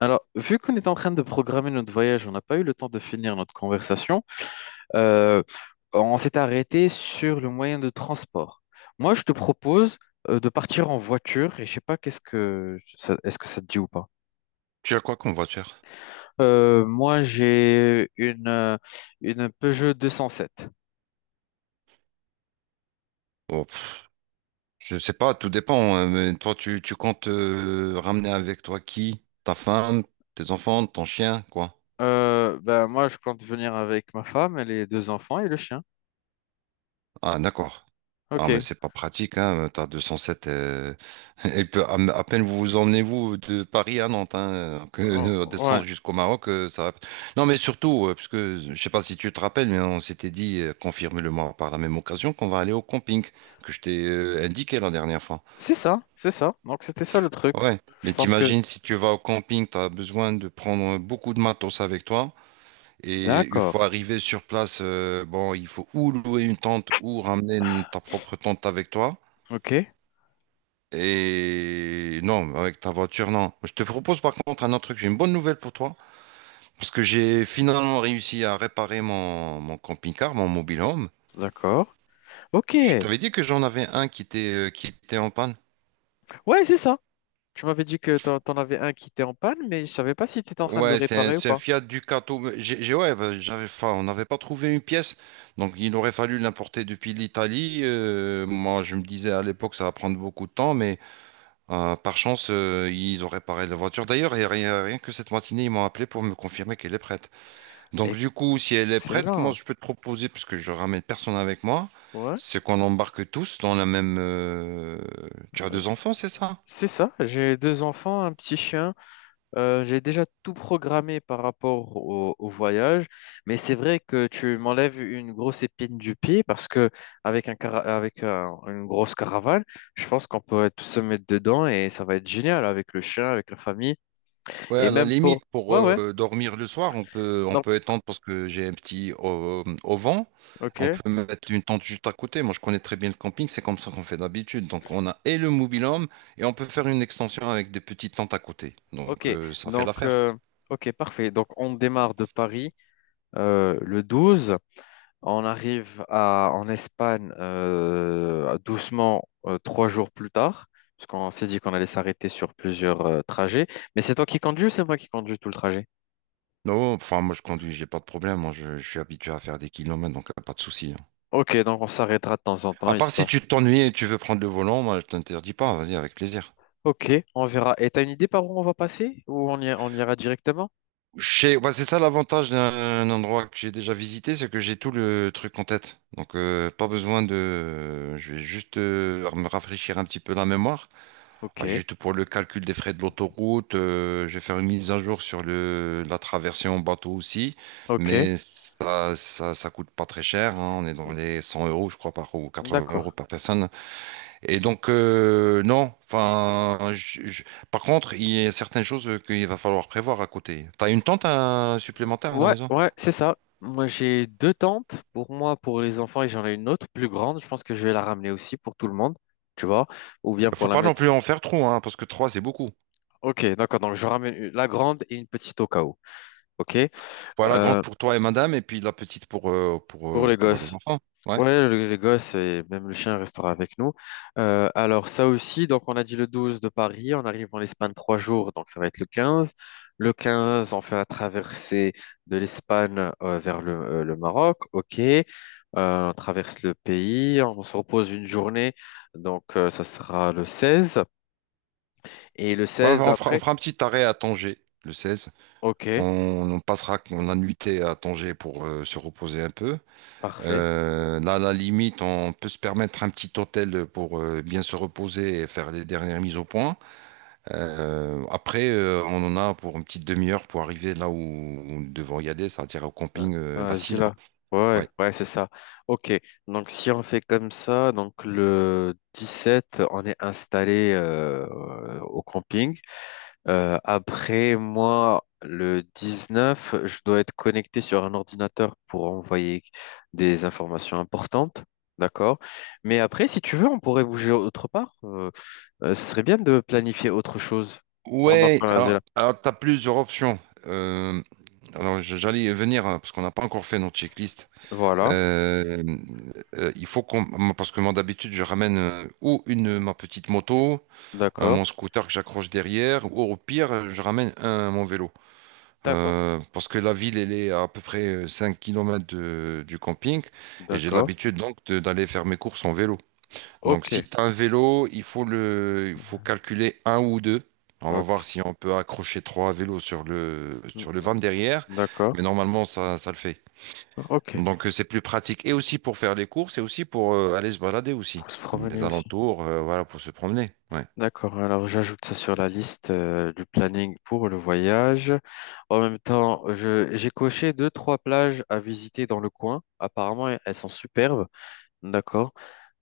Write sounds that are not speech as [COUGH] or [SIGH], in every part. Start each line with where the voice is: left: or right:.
left: Alors, vu qu'on est en train de programmer notre voyage, on n'a pas eu le temps de finir notre conversation. euh, on s'est arrêté sur le moyen de transport. Moi, je te propose de partir en voiture et je sais pas qu'est-ce que est-ce que ça te dit ou pas.
right: Tu as quoi comme voiture?
left: Moi, j'ai une Peugeot 207.
right: Oh, pff, je sais pas, tout dépend, hein, mais toi, tu comptes ramener avec toi qui? Ta femme, tes enfants, ton chien, quoi?
left: Ben moi, je compte venir avec ma femme et les deux enfants et le chien.
right: Ah, d'accord. Ah, mais
left: Ok.
right: c'est pas pratique, hein. T'as 207. [LAUGHS] Elle peut, à peine vous vous emmenez, vous, de Paris à Nantes, hein, [LAUGHS] que
left: Oh, ouais.
right: descendre jusqu'au Maroc. Non, mais surtout, parce que je sais pas si tu te rappelles, mais on s'était dit, confirme-le-moi par la même occasion, qu'on va aller au camping que je t'ai indiqué la dernière fois.
left: C'est ça, c'est ça. Donc c'était ça le truc.
right: Ouais,
left: Je
right: mais
left: pense que.
right: t'imagines si tu vas au camping, tu as besoin de prendre beaucoup de matos avec toi. Et une fois
left: D'accord.
right: arrivé sur place, bon, il faut ou louer une tente ou ramener ta propre tente avec toi.
left: Ok.
right: Et non, avec ta voiture, non. Je te propose par contre un autre truc. J'ai une bonne nouvelle pour toi. Parce que j'ai finalement réussi à réparer mon camping-car, mon mobile home.
left: D'accord. Ok,
right: Je t'avais dit que j'en avais un qui était en panne.
left: ouais, c'est ça. Tu m'avais dit que t'en avais un qui était en panne, mais je savais pas si t'étais en train de le
right: Ouais, c'est un,
left: réparer ou
right: c'est un
left: pas.
right: Fiat Ducato. Mais ouais, bah, j'avais, enfin, on n'avait pas trouvé une pièce, donc il aurait fallu l'importer depuis l'Italie. Moi, je me disais à l'époque, ça va prendre beaucoup de temps, mais par chance, ils ont réparé la voiture. D'ailleurs, et rien, rien que cette matinée, ils m'ont appelé pour me confirmer qu'elle est prête. Donc, du coup, si elle est prête, moi,
left: Excellent.
right: je peux te proposer, parce que je ramène personne avec moi,
left: Ouais,
right: c'est qu'on embarque tous dans la même. Tu as
left: Euh,
right: deux enfants, c'est ça?
left: c'est ça. J'ai deux enfants, un petit chien. J'ai déjà tout programmé par rapport au voyage, mais c'est vrai que tu m'enlèves une grosse épine du pied parce que avec un cara- avec un- une grosse caravane, je pense qu'on peut tous se mettre dedans et ça va être génial avec le chien, avec la famille
right: Ouais,
left: et
right: à la
left: même pour.
right: limite, pour
left: Ouais, ouais.
right: dormir le soir, on peut, on
left: Donc,
right: peut étendre parce que j'ai un petit au vent. On
left: ok.
right: peut mettre une tente juste à côté. Moi, je connais très bien le camping, c'est comme ça qu'on fait d'habitude. Donc, on a et le mobil-home et on peut faire une extension avec des petites tentes à côté. Donc,
left: Ok,
right: ça fait
left: donc,
right: l'affaire.
left: ok, parfait. Donc, on démarre de Paris le 12. On arrive en Espagne doucement 3 jours plus tard, parce qu'on s'est dit qu'on allait s'arrêter sur plusieurs trajets. Mais c'est toi qui conduis ou c'est moi qui conduis tout le trajet?
right: Non, enfin, moi, je conduis, j'ai pas de problème. Moi, je suis habitué à faire des kilomètres, donc pas de souci, hein.
left: Ok, donc on s'arrêtera de temps en temps,
right: À part si
left: histoire.
right: tu t'ennuies et tu veux prendre le volant, moi, je t'interdis pas. Vas-y, avec plaisir.
left: Ok, on verra. Et t'as une idée par où on va passer? Ou on ira directement?
right: Ouais, c'est ça l'avantage d'un endroit que j'ai déjà visité, c'est que j'ai tout le truc en tête. Donc, pas besoin de. Je vais juste me rafraîchir un petit peu la mémoire.
left: Ok,
right: Ah, juste pour le calcul des frais de l'autoroute, je vais faire une mise à jour sur la traversée en bateau aussi.
left: ok,
right: Mais ça coûte pas très cher, hein. On est dans les 100 euros, je crois, par... ou 80 euros
left: d'accord.
right: par personne. Et donc, non, enfin, par contre, il y a certaines choses qu'il va falloir prévoir à côté. T'as une tente supplémentaire à la
left: Ouais,
right: maison?
left: ouais, c'est ça. Moi, j'ai deux tentes pour moi, pour les enfants, et j'en ai une autre plus grande. Je pense que je vais la ramener aussi pour tout le monde, tu vois, ou bien
right: Faut
left: pour la
right: pas non
left: mettre.
right: plus en faire trop, hein, parce que trois, c'est beaucoup.
left: Ok, d'accord. Donc, je ramène la grande et une petite au cas où. Ok.
right: Voilà, la grande
left: Euh,
right: pour toi et madame, et puis la petite pour,
left: pour les
right: pour les
left: gosses.
right: enfants. Ouais.
left: Ouais, les gosses et même le chien restera avec nous. Alors ça aussi, donc on a dit le 12 de Paris, on arrive en Espagne 3 jours, donc ça va être le 15. Le 15, on fait la traversée de l'Espagne vers le Maroc, ok. On traverse le pays, on se repose une journée, donc ça sera le 16. Et le
right: Ouais,
left: 16
right: on fera, on
left: après,
right: fera un petit arrêt à Tanger, le 16. On,
left: ok,
right: on passera la nuitée à Tanger pour se reposer un peu.
left: parfait.
right: Là, à la limite, on peut se permettre un petit hôtel pour bien se reposer et faire les dernières mises au point. Après, on en a pour une petite demi-heure pour arriver là où nous devons y aller, c'est-à-dire au
left: Ouais.
right: camping
left: Ah, vas-y
right: d'Assila.
left: là. Ouais, ouais,
right: Ouais.
left: ouais, c'est ça. Ok, donc si on fait comme ça, donc le 17 on est installé au camping. Après, moi, le 19 je dois être connecté sur un ordinateur pour envoyer des informations importantes. D'accord. Mais après, si tu veux, on pourrait bouger autre part. Ce serait bien de planifier autre chose pendant
right: Ouais,
left: qu'on est là.
right: alors tu as plusieurs options. Euh, alors, j'allais y venir, hein, parce qu'on n'a pas encore fait notre checklist.
left: Voilà.
right: Euh, il faut qu'on. Parce que moi, d'habitude, je ramène ou ma petite moto,
left: D'accord.
right: mon scooter que j'accroche derrière, ou au pire, je ramène mon vélo.
left: D'accord.
right: Parce que la ville, elle est à, peu près 5 kilomètres du camping et j'ai
left: D'accord.
right: l'habitude donc d'aller faire mes courses en vélo. Donc
left: Ok.
right: si tu as un vélo, il faut calculer un ou deux. On va voir
left: Ok.
right: si on peut accrocher trois vélos sur le van derrière,
left: D'accord.
right: mais normalement ça le fait.
left: Ok.
right: Donc c'est plus pratique et aussi pour faire les courses et aussi pour aller se balader aussi.
left: Pour se
right: Les
left: promener aussi.
right: alentours, voilà, pour se promener. Ouais.
left: D'accord. Alors, j'ajoute ça sur la liste du planning pour le voyage. En même temps, j'ai coché deux, trois plages à visiter dans le coin. Apparemment, elles sont superbes. D'accord.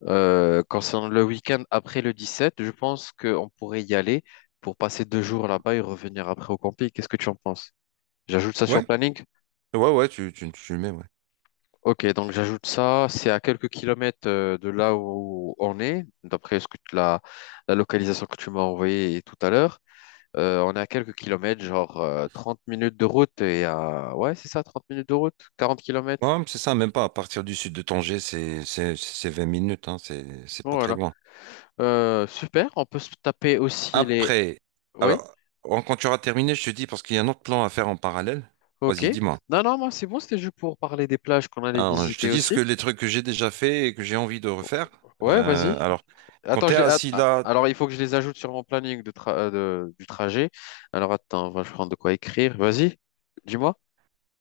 left: Concernant le week-end après le 17, je pense qu'on pourrait y aller pour passer 2 jours là-bas et revenir après au camping. Qu'est-ce que tu en penses? J'ajoute ça sur le
right: Ouais,
left: planning?
right: ouais, ouais, tu le mets, ouais.
left: Ok, donc j'ajoute ça, c'est à quelques kilomètres de là où on est, d'après la localisation que tu m'as envoyée tout à l'heure. On est à quelques kilomètres, genre 30 minutes de route et à... Ouais, c'est ça, 30 minutes de route, 40 kilomètres.
right: Ouais, c'est ça, même pas. À partir du sud de Tanger, c'est 20 minutes, hein, c'est
left: Bon,
right: pas très
left: voilà.
right: loin.
left: Super, on peut se taper aussi les...
right: Après,
left: Oui,
right: alors, quand tu auras terminé, je te dis, parce qu'il y a un autre plan à faire en parallèle.
left: ok.
right: Vas-y, dis-moi.
left: Non, non, moi c'est bon, c'était juste pour parler des plages qu'on allait
right: Alors, je te
left: visiter
right: dis ce que
left: aussi.
right: les trucs que j'ai déjà fait et que j'ai envie de refaire.
left: Ouais,
right: Euh,
left: vas-y.
right: alors, quand
left: Attends,
right: tu es
left: je les-
right: à
left: att- ah,
right: Silla,
left: alors il faut que je les ajoute sur mon planning du trajet. Alors attends, on va prendre de quoi écrire. Vas-y, dis-moi.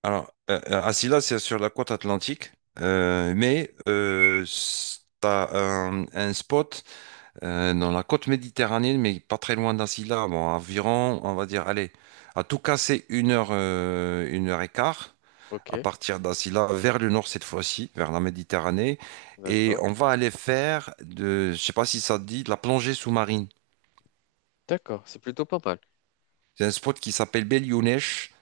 right: alors, assis c'est sur la côte atlantique, mais tu as un spot dans la côte méditerranéenne, mais pas très loin d'Asila, bon, environ, on va dire, allez, à tout casser une heure et quart à
left: Ok,
right: partir d'Asila vers le nord cette fois-ci, vers la Méditerranée, et
left: d'accord.
right: on va aller faire de, je sais pas si ça te dit, de la plongée sous-marine.
left: D'accord, c'est plutôt pas mal.
right: C'est un spot qui s'appelle Belyounesh.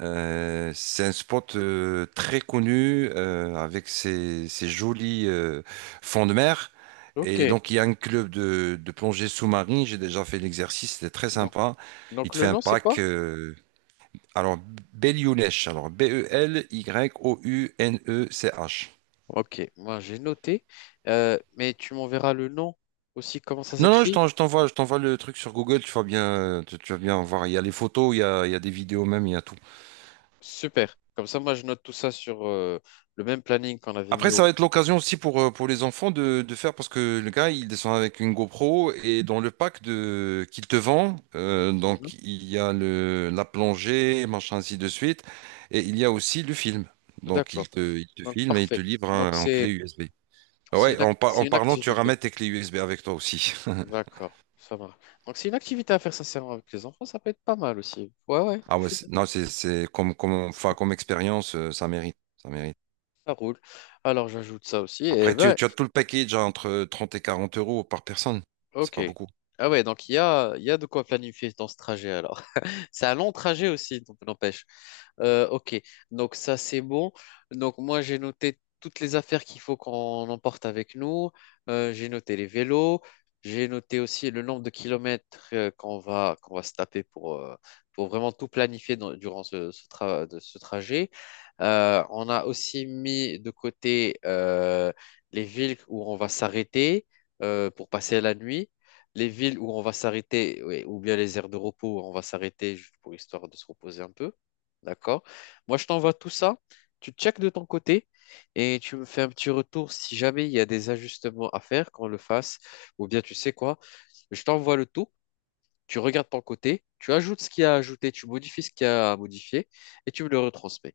right: C'est un spot très connu avec ses jolis fonds de mer.
left: Ok,
right: Et donc, il y a un club de plongée sous-marine. J'ai déjà fait l'exercice, c'était très
left: donc,
right: sympa. Il
left: donc
right: te
left: le
right: fait un
left: nom, c'est
right: pack.
left: quoi?
right: Alors, Belyounesh. Alors, Belyounech.
left: Ok, moi j'ai noté, mais tu m'enverras le nom aussi, comment ça
right: Non, non,
left: s'écrit?
right: je t'envoie le truc sur Google. Tu vas bien, tu vas bien voir. Il y a les photos, il y a des vidéos même, il y a tout.
left: Super. Comme ça, moi je note tout ça sur le même planning qu'on avait
right: Après,
left: mis
right: ça
left: au.
right: va être l'occasion aussi pour les enfants de faire, parce que le gars, il descend avec une GoPro et dans le pack qu'il te vend,
left: Mhm.
right: donc il y a la plongée, machin, ainsi de suite, et il y a aussi le film. Donc
left: D'accord,
right: il te
left: donc
right: filme et il
left: parfait.
right: te livre
left: Donc
right: en clé USB. Ah ouais, en,
left: c'est
right: en
left: une
right: parlant, tu ramènes
left: activité.
right: tes clés USB avec toi aussi. [LAUGHS]
left: D'accord, ça marche. Donc, c'est une activité à faire sincèrement avec les enfants, ça peut être pas mal aussi. Ouais, ouais,
right: Ah
left: je
right: ouais,
left: suis d'accord,
right: non, c'est enfin, comme expérience, ça mérite, ça mérite.
left: ça roule. Alors, j'ajoute ça aussi.
right: Après,
left: Et ben,
right: tu as tout le package à entre 30 et 40 euros par personne. C'est
left: ok.
right: pas beaucoup.
left: Ah ouais, donc il y a de quoi planifier dans ce trajet alors. [LAUGHS] C'est un long trajet aussi, donc n'empêche. Ok, donc ça c'est bon. Donc moi j'ai noté toutes les affaires qu'il faut qu'on emporte avec nous. J'ai noté les vélos, j'ai noté aussi le nombre de kilomètres qu'on va se taper pour vraiment tout planifier dans- durant ce, ce tra- de ce trajet. On a aussi mis de côté les villes où on va s'arrêter pour passer la nuit. Les villes où on va s'arrêter, ouais, ou bien les aires de repos où on va s'arrêter juste pour histoire de se reposer un peu. D'accord? Moi, je t'envoie tout ça. Tu checkes de ton côté et tu me fais un petit retour si jamais il y a des ajustements à faire, qu'on le fasse. Ou bien, tu sais quoi? Je t'envoie le tout. Tu regardes ton côté. Tu ajoutes ce qu'il y a à ajouter. Tu modifies ce qu'il y a à modifier et tu me le retransmets.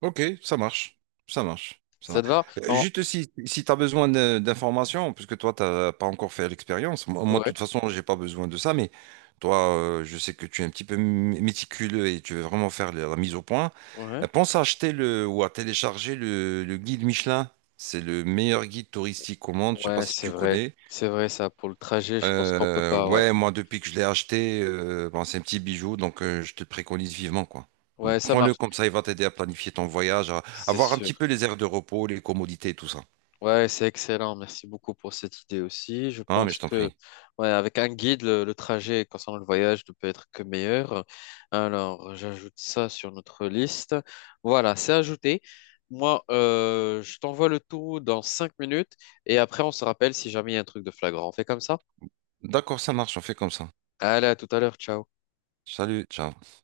right: Ok, ça marche. Ça marche. Ça
left: Ça
right: va.
left: te va? Non.
right: Juste si tu as besoin d'informations, puisque toi, tu n'as pas encore fait l'expérience. Moi, de
left: Ouais.
right: toute façon, j'ai pas besoin de ça, mais toi, je sais que tu es un petit peu méticuleux et tu veux vraiment faire la mise au point.
left: Ouais.
right: Pense à acheter ou à télécharger le guide Michelin. C'est le meilleur guide touristique au monde. Je sais pas
left: Ouais,
right: si
left: c'est
right: tu
left: vrai.
right: connais.
left: C'est vrai, ça. Pour le trajet, je pense qu'on peut
right: Euh,
left: pas. Ouais.
right: ouais, moi, depuis que je l'ai acheté, bon, c'est un petit bijou, donc je te le préconise vivement, quoi.
left: Ouais, ça
right: Prends-le
left: marche.
right: comme ça, il va t'aider à planifier ton voyage, à
left: C'est
right: avoir un petit
left: sûr.
right: peu les aires de repos, les commodités et tout ça.
left: Ouais, c'est excellent. Merci beaucoup pour cette idée aussi. Je
right: Ah, mais je
left: pense
right: t'en
left: que,
right: prie.
left: ouais, avec un guide, le trajet concernant le voyage ne peut être que meilleur. Alors, j'ajoute ça sur notre liste. Voilà, c'est ajouté. Moi, je t'envoie le tout dans 5 minutes et après, on se rappelle si jamais il y a un truc de flagrant. On fait comme ça?
right: D'accord, ça marche, on fait comme ça.
left: Allez, à tout à l'heure. Ciao.
right: Salut, ciao.